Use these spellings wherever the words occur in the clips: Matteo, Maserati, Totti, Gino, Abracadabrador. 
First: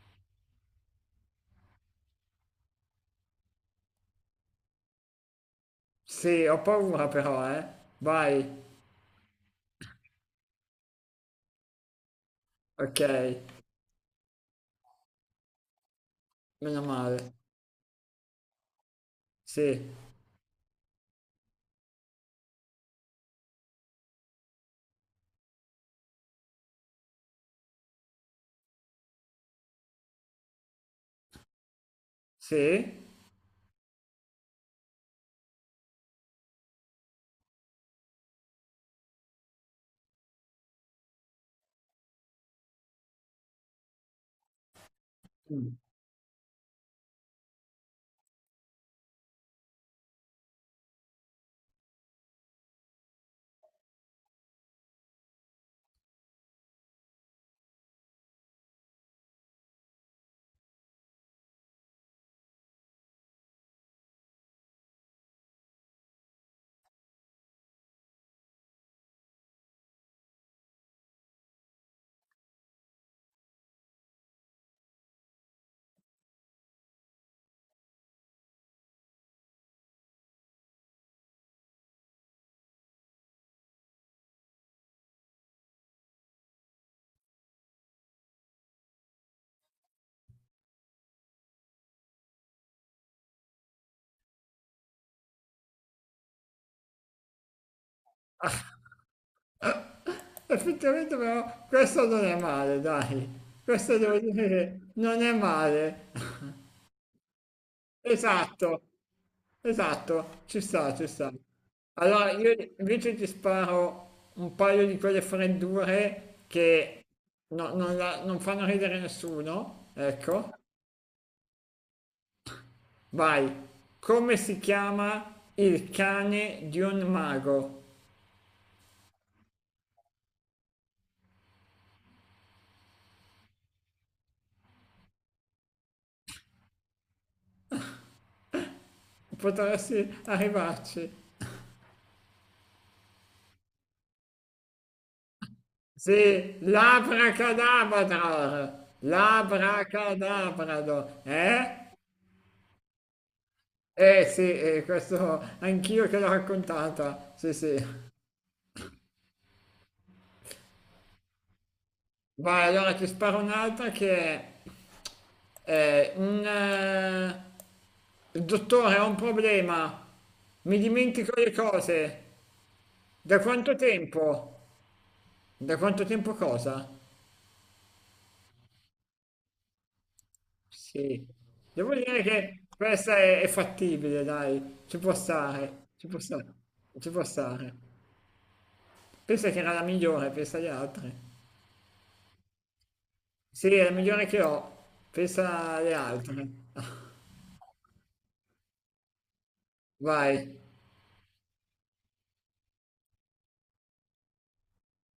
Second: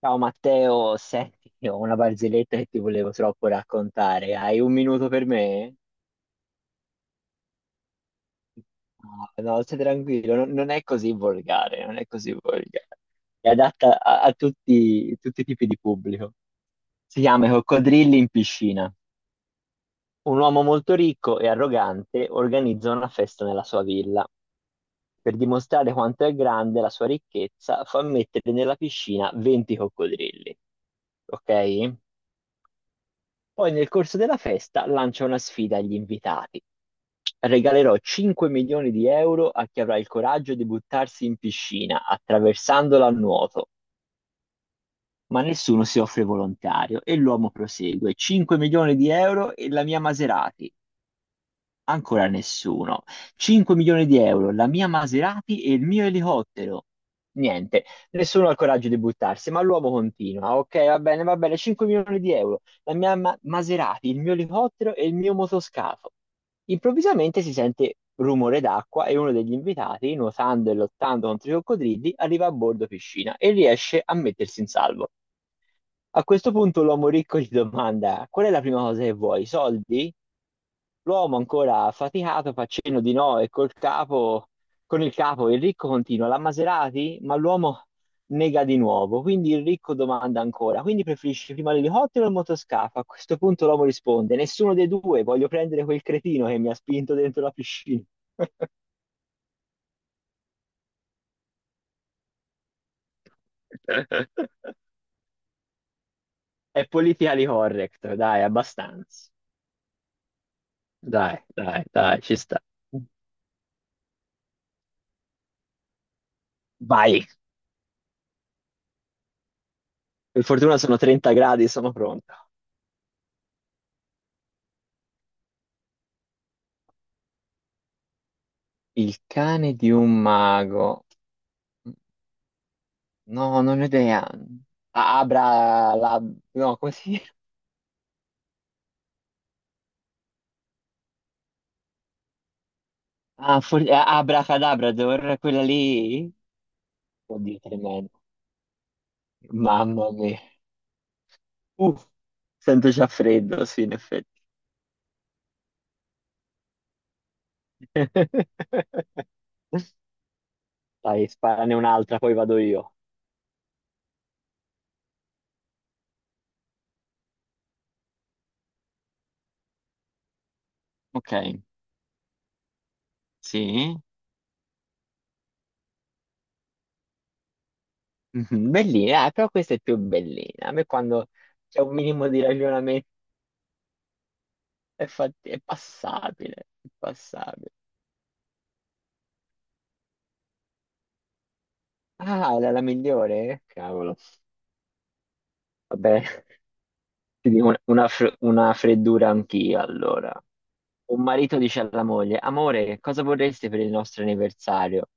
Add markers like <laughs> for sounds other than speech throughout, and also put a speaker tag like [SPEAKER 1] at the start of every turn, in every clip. [SPEAKER 1] Ciao Matteo, senti, <laughs> ho una barzelletta che ti volevo troppo raccontare. Hai un minuto per me?
[SPEAKER 2] Sì, ho paura però, eh. Vai.
[SPEAKER 1] No, no, stai tranquillo, non è così volgare, non è così volgare.
[SPEAKER 2] Ok,
[SPEAKER 1] È adatta a tutti, tutti i tipi di pubblico.
[SPEAKER 2] meno
[SPEAKER 1] Si
[SPEAKER 2] male.
[SPEAKER 1] chiama I Coccodrilli in piscina.
[SPEAKER 2] Sì,
[SPEAKER 1] Un uomo molto ricco e arrogante organizza una festa nella sua villa. Per dimostrare quanto è grande la sua ricchezza, fa mettere nella piscina 20 coccodrilli. Ok?
[SPEAKER 2] sì.
[SPEAKER 1] Poi nel corso della festa lancia una sfida agli invitati. Regalerò 5 milioni di euro a chi avrà il coraggio di buttarsi in piscina attraversandola a nuoto. Ma
[SPEAKER 2] Mm.
[SPEAKER 1] nessuno si offre volontario e l'uomo prosegue. 5 milioni di euro e la mia Maserati. Ancora nessuno. 5 milioni di euro, la mia Maserati e il mio elicottero. Niente, nessuno ha il coraggio di buttarsi, ma l'uomo continua. Ok, va bene, 5 milioni di euro, la mia Maserati, il mio elicottero e il mio motoscafo. Improvvisamente si sente rumore d'acqua e uno degli invitati, nuotando e lottando contro i coccodrilli, arriva a bordo piscina e riesce a mettersi in salvo. A questo punto l'uomo ricco gli domanda: Qual è la prima cosa che vuoi? Soldi? L'uomo ancora affaticato fa cenno di no e col capo, con il capo il ricco continua: La Maserati? Ma l'uomo nega di nuovo. Quindi il ricco domanda ancora: Quindi preferisci prima l'elicottero o il motoscafo? A questo punto l'uomo risponde: Nessuno dei due, voglio prendere quel cretino che mi ha spinto dentro la piscina.
[SPEAKER 2] Effettivamente però questo non è male, dai. Questo devo dire che
[SPEAKER 1] <laughs>
[SPEAKER 2] non è male. <laughs>
[SPEAKER 1] È politically correct, dai,
[SPEAKER 2] Esatto,
[SPEAKER 1] abbastanza.
[SPEAKER 2] esatto. Ci sta, ci sta.
[SPEAKER 1] Dai, dai, dai,
[SPEAKER 2] Allora,
[SPEAKER 1] ci
[SPEAKER 2] io
[SPEAKER 1] sta.
[SPEAKER 2] invece ti sparo un paio di quelle freddure che
[SPEAKER 1] Vai.
[SPEAKER 2] non, non fanno ridere nessuno,
[SPEAKER 1] Per
[SPEAKER 2] ecco.
[SPEAKER 1] fortuna sono 30 gradi, sono pronto.
[SPEAKER 2] Vai. Come si chiama il cane di un mago?
[SPEAKER 1] Il cane di un mago. No, non ho idea. Abra, la, no, come si
[SPEAKER 2] Potresti arrivarci.
[SPEAKER 1] Ah, Abracadabrador, quella
[SPEAKER 2] Sì,
[SPEAKER 1] lì? Oddio, tremendo.
[SPEAKER 2] l'abracadabrador,
[SPEAKER 1] Mamma mia.
[SPEAKER 2] l'abracadabrador, eh?
[SPEAKER 1] Uff, sento già freddo, sì, in
[SPEAKER 2] Eh sì,
[SPEAKER 1] effetti.
[SPEAKER 2] questo anch'io che l'ho raccontata, sì sì.
[SPEAKER 1] <laughs> Dai, sparane un'altra, poi vado
[SPEAKER 2] Vai,
[SPEAKER 1] io.
[SPEAKER 2] allora ti sparo un'altra che è... Eh, un, eh, il dottore, ho un problema. Mi dimentico
[SPEAKER 1] Ok,
[SPEAKER 2] le cose. Da quanto
[SPEAKER 1] sì.
[SPEAKER 2] tempo? Da quanto tempo cosa?
[SPEAKER 1] Mhm, Bellina, però questa è più bellina. A me
[SPEAKER 2] Sì.
[SPEAKER 1] quando c'è
[SPEAKER 2] Devo
[SPEAKER 1] un
[SPEAKER 2] dire
[SPEAKER 1] minimo di
[SPEAKER 2] che
[SPEAKER 1] ragionamento
[SPEAKER 2] questa è fattibile, dai. Ci
[SPEAKER 1] è,
[SPEAKER 2] può
[SPEAKER 1] è
[SPEAKER 2] stare, ci può stare,
[SPEAKER 1] passabile, è
[SPEAKER 2] ci può
[SPEAKER 1] passabile.
[SPEAKER 2] stare. Pensa che era la migliore, pensa alle altre.
[SPEAKER 1] Ah, era la migliore?
[SPEAKER 2] Sì, è la
[SPEAKER 1] Cavolo.
[SPEAKER 2] migliore che ho, pensa alle
[SPEAKER 1] Vabbè,
[SPEAKER 2] altre.
[SPEAKER 1] ti dico una freddura anch'io, allora.
[SPEAKER 2] Vai.
[SPEAKER 1] Un marito dice alla moglie, amore, cosa vorresti per il nostro anniversario?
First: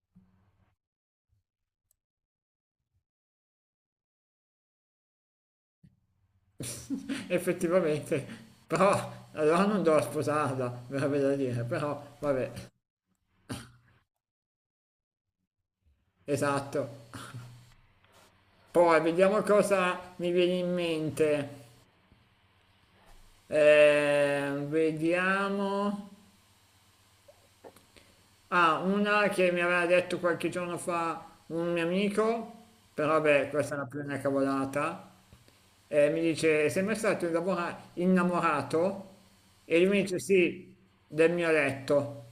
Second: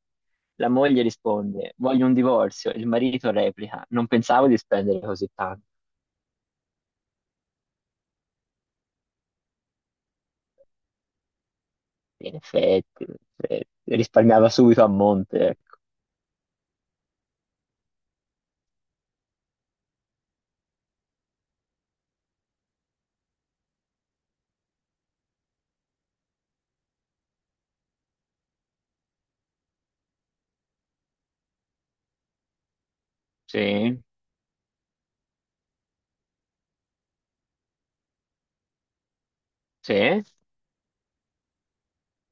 [SPEAKER 1] La moglie risponde, voglio un divorzio. Il marito replica, non pensavo di spendere così tanto.
[SPEAKER 2] <laughs> Effettivamente. Però allora non devo sposarla, verrebbe da dire, però
[SPEAKER 1] In
[SPEAKER 2] vabbè,
[SPEAKER 1] effetti, in effetti. Risparmiava subito a monte, ecco.
[SPEAKER 2] esatto. Poi vediamo cosa mi viene in mente. Vediamo. Ah, una che mi aveva detto qualche giorno fa un mio amico, però beh, questa è una più
[SPEAKER 1] Sì,
[SPEAKER 2] una cavolata, mi dice, sei mai stato innamorato? E lui mi dice,
[SPEAKER 1] sì.
[SPEAKER 2] sì, del mio letto.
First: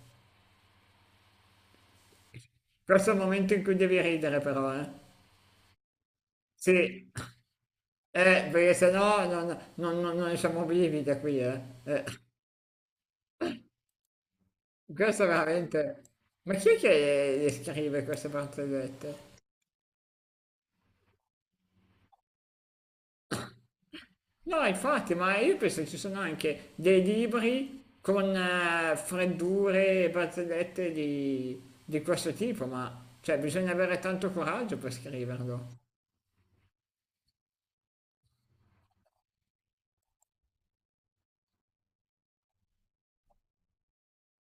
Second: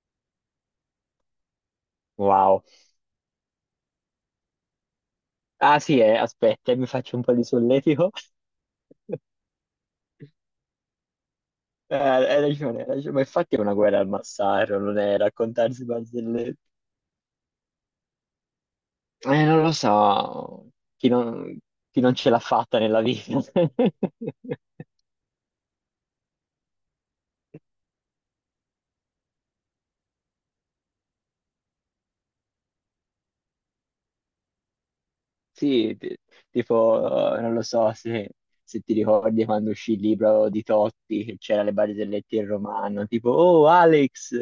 [SPEAKER 1] Wow.
[SPEAKER 2] Questo è il momento in cui devi ridere però, eh.
[SPEAKER 1] Ah, sì,
[SPEAKER 2] Sì,
[SPEAKER 1] aspetta, mi faccio un po' di solletico.
[SPEAKER 2] perché
[SPEAKER 1] <laughs>
[SPEAKER 2] sennò non siamo vivi da qui, eh. Eh.
[SPEAKER 1] Hai ragione, ma infatti è una guerra al massacro, non è
[SPEAKER 2] Questo è
[SPEAKER 1] raccontarsi
[SPEAKER 2] veramente. Ma
[SPEAKER 1] barzellette.
[SPEAKER 2] chi è che le scrive queste barzellette?
[SPEAKER 1] Non lo so, chi non, chi non ce l'ha fatta nella vita.
[SPEAKER 2] No,
[SPEAKER 1] <laughs>
[SPEAKER 2] infatti, ma io penso che ci sono anche dei libri con freddure e barzellette di questo tipo, ma cioè, bisogna avere tanto coraggio per scriverlo.
[SPEAKER 1] Sì, tipo, non lo so se ti ricordi quando uscì il libro di Totti, che c'era le barzellette in romano, tipo, oh Alex,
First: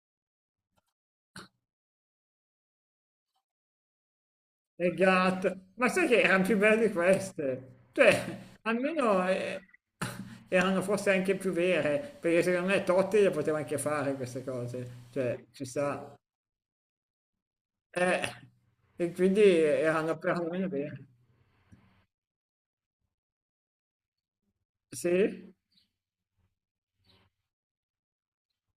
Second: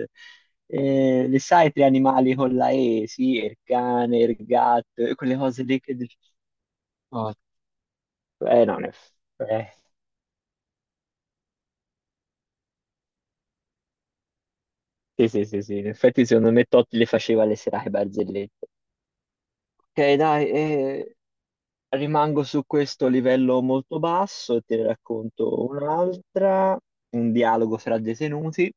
[SPEAKER 1] le sai tre animali con la E? Sì, il cane, il
[SPEAKER 2] E
[SPEAKER 1] gatto, e quelle
[SPEAKER 2] gatto,
[SPEAKER 1] cose lì
[SPEAKER 2] ma
[SPEAKER 1] che
[SPEAKER 2] sai
[SPEAKER 1] dici,
[SPEAKER 2] che erano più belle di
[SPEAKER 1] "Oh,
[SPEAKER 2] queste? Cioè,
[SPEAKER 1] non è...
[SPEAKER 2] almeno erano forse anche più vere, perché secondo me Totti le poteva anche fare queste cose,
[SPEAKER 1] Sì, sì,
[SPEAKER 2] cioè,
[SPEAKER 1] sì,
[SPEAKER 2] ci
[SPEAKER 1] sì, in
[SPEAKER 2] sta.
[SPEAKER 1] effetti secondo me Totti le faceva le serate
[SPEAKER 2] Eh,
[SPEAKER 1] barzellette.
[SPEAKER 2] e quindi
[SPEAKER 1] Ok,
[SPEAKER 2] erano
[SPEAKER 1] dai,
[SPEAKER 2] perlomeno vere.
[SPEAKER 1] rimango su questo livello molto basso e te ne
[SPEAKER 2] Sì?
[SPEAKER 1] racconto un'altra, un dialogo tra detenuti.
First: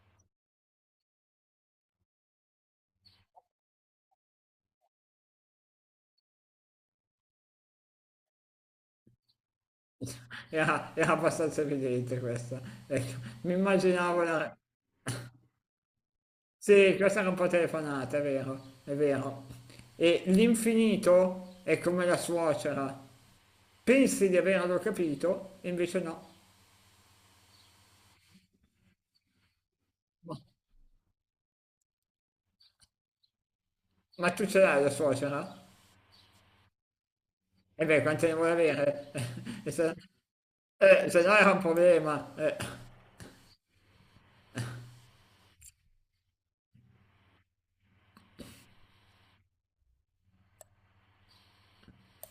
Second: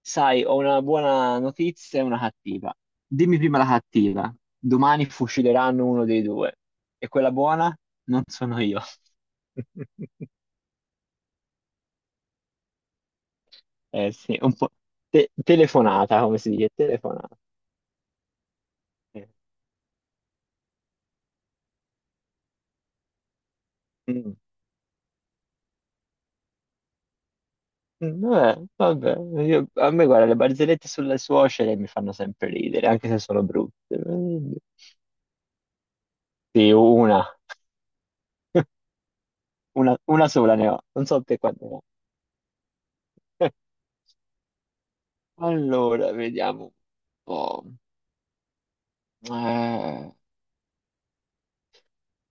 [SPEAKER 1] Sai, ho una buona notizia e una cattiva. Dimmi prima la cattiva. Domani fucileranno uno dei due. E quella buona? Non sono io. <laughs>
[SPEAKER 2] Era abbastanza evidente questa. Ecco, mi
[SPEAKER 1] Eh
[SPEAKER 2] immaginavo
[SPEAKER 1] sì, un
[SPEAKER 2] la.
[SPEAKER 1] po' telefonata, come si dice,
[SPEAKER 2] Sì, questa era un
[SPEAKER 1] telefonata.
[SPEAKER 2] po' telefonata, è vero, è
[SPEAKER 1] Eh.
[SPEAKER 2] vero. E l'infinito è come la suocera. Pensi di
[SPEAKER 1] Mm.
[SPEAKER 2] averlo capito, e invece no.
[SPEAKER 1] Vabbè, vabbè, a me guarda,
[SPEAKER 2] Ma,
[SPEAKER 1] le barzellette sulle suocere mi fanno sempre ridere, anche se sono brutte.
[SPEAKER 2] ma tu ce l'hai la suocera?
[SPEAKER 1] Sì, una,
[SPEAKER 2] E beh, quante ne vuoi
[SPEAKER 1] <laughs>
[SPEAKER 2] avere? <laughs> E
[SPEAKER 1] una sola ne ho, non
[SPEAKER 2] se
[SPEAKER 1] so
[SPEAKER 2] no
[SPEAKER 1] te
[SPEAKER 2] era un
[SPEAKER 1] quante ne ho.
[SPEAKER 2] problema.
[SPEAKER 1] <laughs> Allora, vediamo un po'. Eh,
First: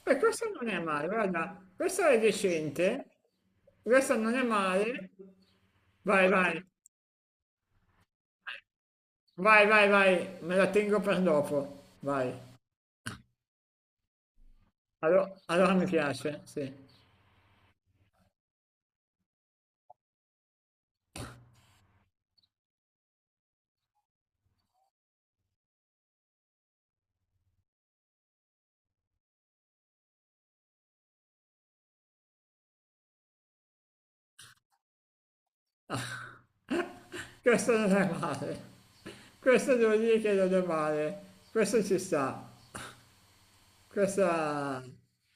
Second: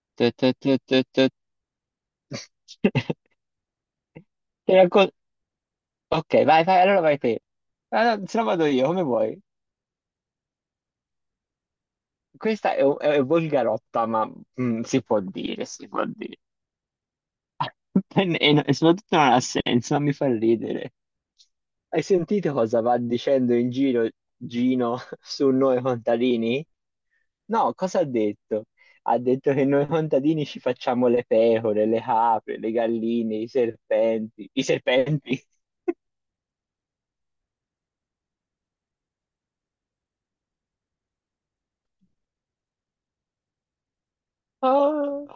[SPEAKER 2] Beh,
[SPEAKER 1] te,
[SPEAKER 2] questo
[SPEAKER 1] te,
[SPEAKER 2] non
[SPEAKER 1] te,
[SPEAKER 2] è
[SPEAKER 1] te,
[SPEAKER 2] male,
[SPEAKER 1] te.
[SPEAKER 2] guarda, questo è decente,
[SPEAKER 1] <laughs>
[SPEAKER 2] questo non è
[SPEAKER 1] Ti raccon-
[SPEAKER 2] male. Vai,
[SPEAKER 1] Ok,
[SPEAKER 2] vai.
[SPEAKER 1] vai, vai, allora vai te. Ah, no, se no vado io, come vuoi.
[SPEAKER 2] Vai, vai, vai, me la tengo per dopo. Vai.
[SPEAKER 1] Questa è volgarotta, ma si può dire,
[SPEAKER 2] Allora, mi
[SPEAKER 1] si può dire.
[SPEAKER 2] piace, sì.
[SPEAKER 1] <laughs> E soprattutto non ha senso, ma mi fa ridere. Hai sentito cosa va dicendo in giro Gino <laughs> su noi contadini? No, cosa ha detto? Ha detto che noi contadini ci facciamo le pecore, le capre, le galline, i serpenti. I serpenti?
[SPEAKER 2] Questo non è male. Questo devo dire che non è male. Questo ci sta. Questa
[SPEAKER 1] Ah,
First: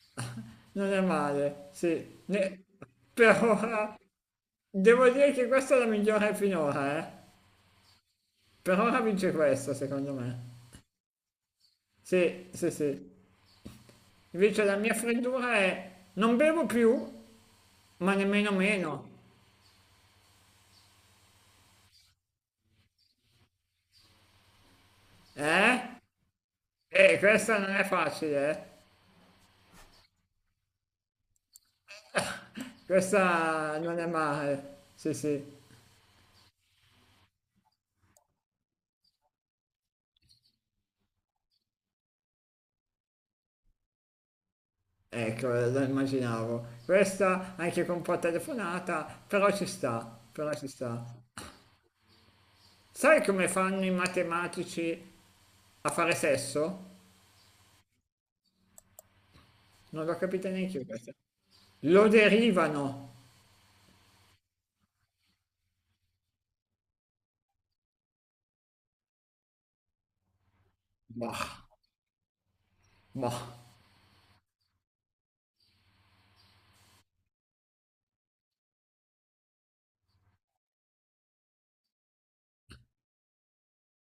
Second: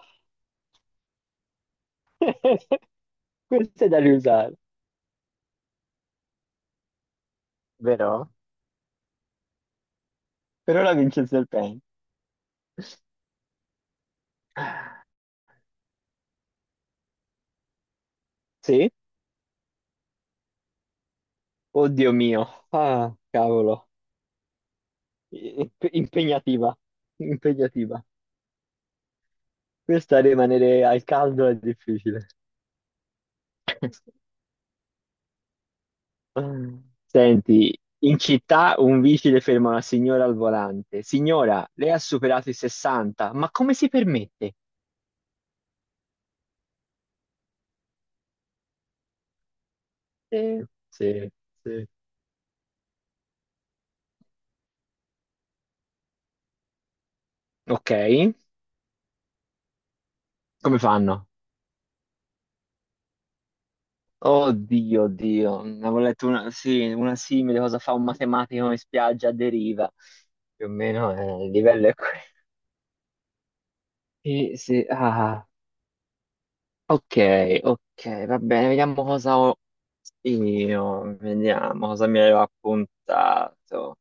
[SPEAKER 2] non è male, sì.
[SPEAKER 1] <laughs>
[SPEAKER 2] Per
[SPEAKER 1] questo è
[SPEAKER 2] ora
[SPEAKER 1] da riusare,
[SPEAKER 2] devo dire che questa è la migliore finora, eh.
[SPEAKER 1] vero?
[SPEAKER 2] Per ora vince questa, secondo me.
[SPEAKER 1] Per ora vince il serpente.
[SPEAKER 2] Sì, sì, sì. Invece la mia freddura è non bevo più, ma nemmeno
[SPEAKER 1] Sì?
[SPEAKER 2] meno.
[SPEAKER 1] Oddio mio. Ah, cavolo.
[SPEAKER 2] Eh?
[SPEAKER 1] Impegnativa.
[SPEAKER 2] E questa non è
[SPEAKER 1] Impegnativa.
[SPEAKER 2] facile, eh?
[SPEAKER 1] Questa rimanere al caldo è difficile.
[SPEAKER 2] Questa non è
[SPEAKER 1] <laughs>
[SPEAKER 2] male, sì sì,
[SPEAKER 1] Senti, in città un vigile ferma una signora al volante. Signora, lei ha superato i 60, ma come si permette?
[SPEAKER 2] ecco, lo immaginavo. Questa anche con un po' telefonata, però ci sta, però
[SPEAKER 1] Sì,
[SPEAKER 2] ci sta.
[SPEAKER 1] sì, sì.
[SPEAKER 2] Sai come fanno i matematici a fare sesso?
[SPEAKER 1] Ok,
[SPEAKER 2] Non l'ho capita neanche
[SPEAKER 1] come
[SPEAKER 2] io questa.
[SPEAKER 1] fanno?
[SPEAKER 2] Lo derivano.
[SPEAKER 1] Oddio, oddio, ne avevo letto una, sì, una simile, cosa fa un matematico in spiaggia a deriva. Più o meno il
[SPEAKER 2] Bah,
[SPEAKER 1] livello è quello.
[SPEAKER 2] bah.
[SPEAKER 1] Sì, sì, ah, ok, ok, va bene, vediamo cosa ho io, vediamo cosa mi avevo appuntato.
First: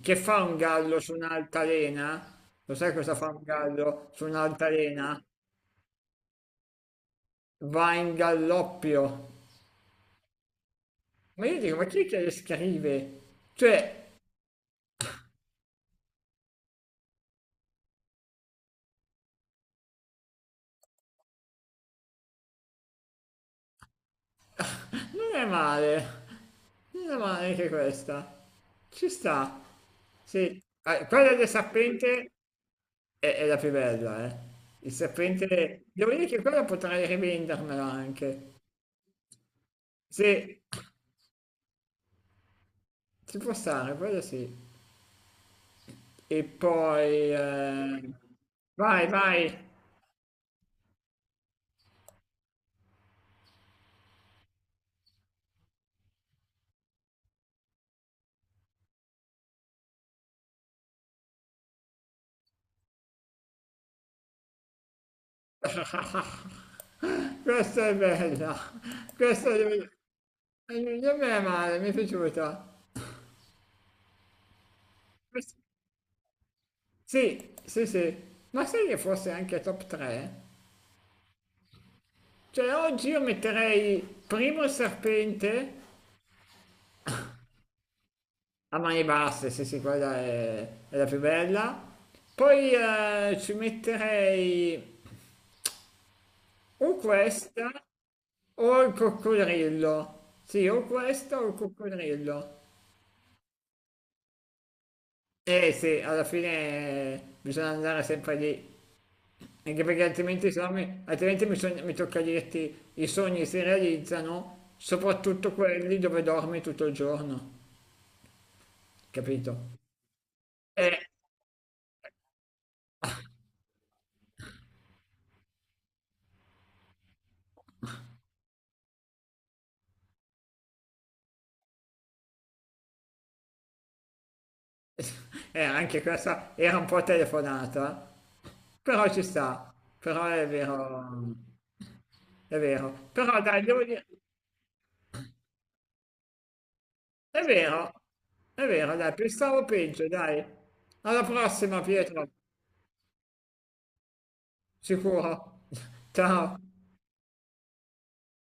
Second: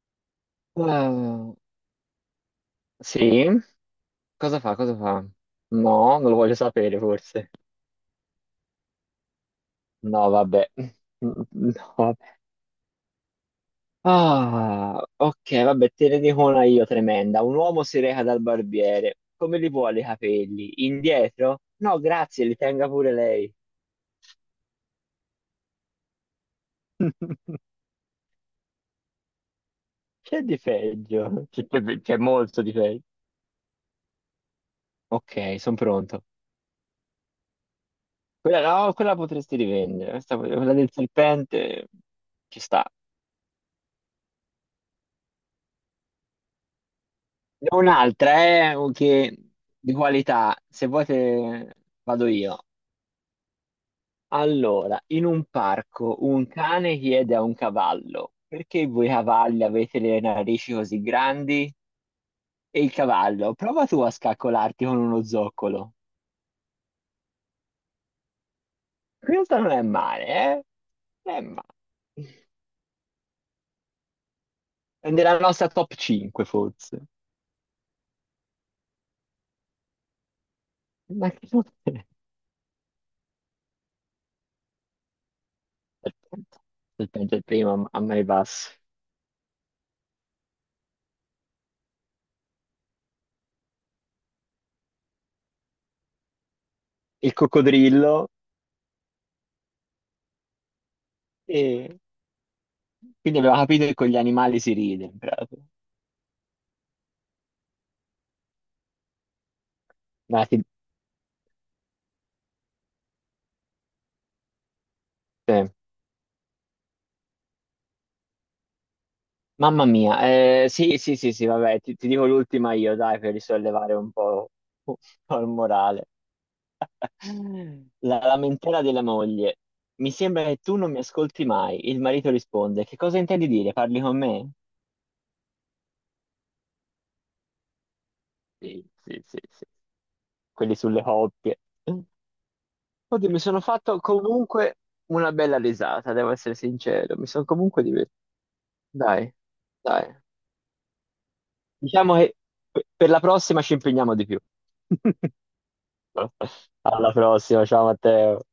[SPEAKER 2] Che fa un gallo su
[SPEAKER 1] Eh,
[SPEAKER 2] un'altalena? Lo sai cosa fa un
[SPEAKER 1] sì?
[SPEAKER 2] gallo su
[SPEAKER 1] Cosa fa? Cosa fa?
[SPEAKER 2] un'altalena?
[SPEAKER 1] No, non lo voglio sapere forse.
[SPEAKER 2] Va in galloppio.
[SPEAKER 1] No, vabbè. <laughs>
[SPEAKER 2] Ma
[SPEAKER 1] No,
[SPEAKER 2] io dico, ma chi è
[SPEAKER 1] vabbè.
[SPEAKER 2] che le scrive? Cioè,
[SPEAKER 1] Ah, ok, vabbè, te ne dico una io tremenda. Un uomo si reca dal barbiere. Come li vuole i capelli? Indietro? No, grazie, li tenga pure lei.
[SPEAKER 2] non è male. Non è male
[SPEAKER 1] <laughs>
[SPEAKER 2] anche questa. Ci sta.
[SPEAKER 1] C'è di
[SPEAKER 2] Sì. Ah, quella
[SPEAKER 1] peggio.
[SPEAKER 2] del
[SPEAKER 1] C'è
[SPEAKER 2] serpente
[SPEAKER 1] molto di peggio.
[SPEAKER 2] è la più bella, eh.
[SPEAKER 1] Ok, sono
[SPEAKER 2] Devo
[SPEAKER 1] pronto.
[SPEAKER 2] dire che quella potrei rivendermela anche.
[SPEAKER 1] Quella, no, quella potresti rivendere.
[SPEAKER 2] Sì,
[SPEAKER 1] Quella del serpente ci sta.
[SPEAKER 2] ci può stare, quella sì. E poi...
[SPEAKER 1] Ne ho
[SPEAKER 2] eh,
[SPEAKER 1] un'altra è
[SPEAKER 2] Vai,
[SPEAKER 1] che
[SPEAKER 2] vai.
[SPEAKER 1] di qualità, se vuoi vado io. Allora, in un parco un cane chiede a un cavallo, perché voi cavalli avete le narici così grandi? E il cavallo, prova tu a scaccolarti con uno zoccolo.
[SPEAKER 2] <laughs> Questa è bella. Questa
[SPEAKER 1] Questa non è
[SPEAKER 2] è...
[SPEAKER 1] male, eh?
[SPEAKER 2] Non mi
[SPEAKER 1] Non
[SPEAKER 2] è
[SPEAKER 1] è male.
[SPEAKER 2] male, mi è piaciuta.
[SPEAKER 1] È nella
[SPEAKER 2] Questa-
[SPEAKER 1] nostra top 5 forse.
[SPEAKER 2] Sì, sì, sì. Ma sai che forse anche top 3?
[SPEAKER 1] Ma che cos'è?
[SPEAKER 2] Cioè oggi io metterei primo il serpente
[SPEAKER 1] Aspetta, aspetta, il primo a mani
[SPEAKER 2] a
[SPEAKER 1] basse.
[SPEAKER 2] mani basse, sì sì, quella è la più bella. Poi ci metterei o
[SPEAKER 1] Il
[SPEAKER 2] questa
[SPEAKER 1] coccodrillo.
[SPEAKER 2] o il coccodrillo. Sì, o questo o il
[SPEAKER 1] E
[SPEAKER 2] coccodrillo.
[SPEAKER 1] quindi abbiamo capito che con gli animali si ride, in pratica.
[SPEAKER 2] Eh sì, alla fine bisogna andare sempre lì. Anche perché
[SPEAKER 1] Dai,
[SPEAKER 2] altrimenti, se
[SPEAKER 1] ti-
[SPEAKER 2] no mi, altrimenti mi, sogn- mi tocca dirti i sogni si realizzano, soprattutto
[SPEAKER 1] eh,
[SPEAKER 2] quelli dove dormi tutto il giorno, capito?
[SPEAKER 1] Mamma mia,
[SPEAKER 2] Eh,
[SPEAKER 1] sì, sì, sì, sì, vabbè, ti dico l'ultima io, dai, per risollevare un po' il morale. La lamentela della moglie. Mi sembra che tu non mi ascolti mai. Il marito risponde, che cosa intendi dire? Parli con me?
[SPEAKER 2] anche questa era un po' telefonata,
[SPEAKER 1] Sì,
[SPEAKER 2] però ci
[SPEAKER 1] sì, sì, sì.
[SPEAKER 2] sta, però
[SPEAKER 1] Quelli sulle coppie.
[SPEAKER 2] è vero,
[SPEAKER 1] Oddio, mi
[SPEAKER 2] però
[SPEAKER 1] sono
[SPEAKER 2] dai, devo
[SPEAKER 1] fatto
[SPEAKER 2] dire,
[SPEAKER 1] comunque una bella risata, devo essere sincero. Mi
[SPEAKER 2] è
[SPEAKER 1] sono comunque
[SPEAKER 2] vero,
[SPEAKER 1] divertito.
[SPEAKER 2] è vero, dai,
[SPEAKER 1] Dai,
[SPEAKER 2] pensavo peggio,
[SPEAKER 1] dai.
[SPEAKER 2] dai, alla prossima
[SPEAKER 1] Diciamo
[SPEAKER 2] Pietro,
[SPEAKER 1] che per la prossima ci impegniamo di più. <laughs>
[SPEAKER 2] sicuro, <laughs> ciao.
[SPEAKER 1] Alla prossima, ciao Matteo.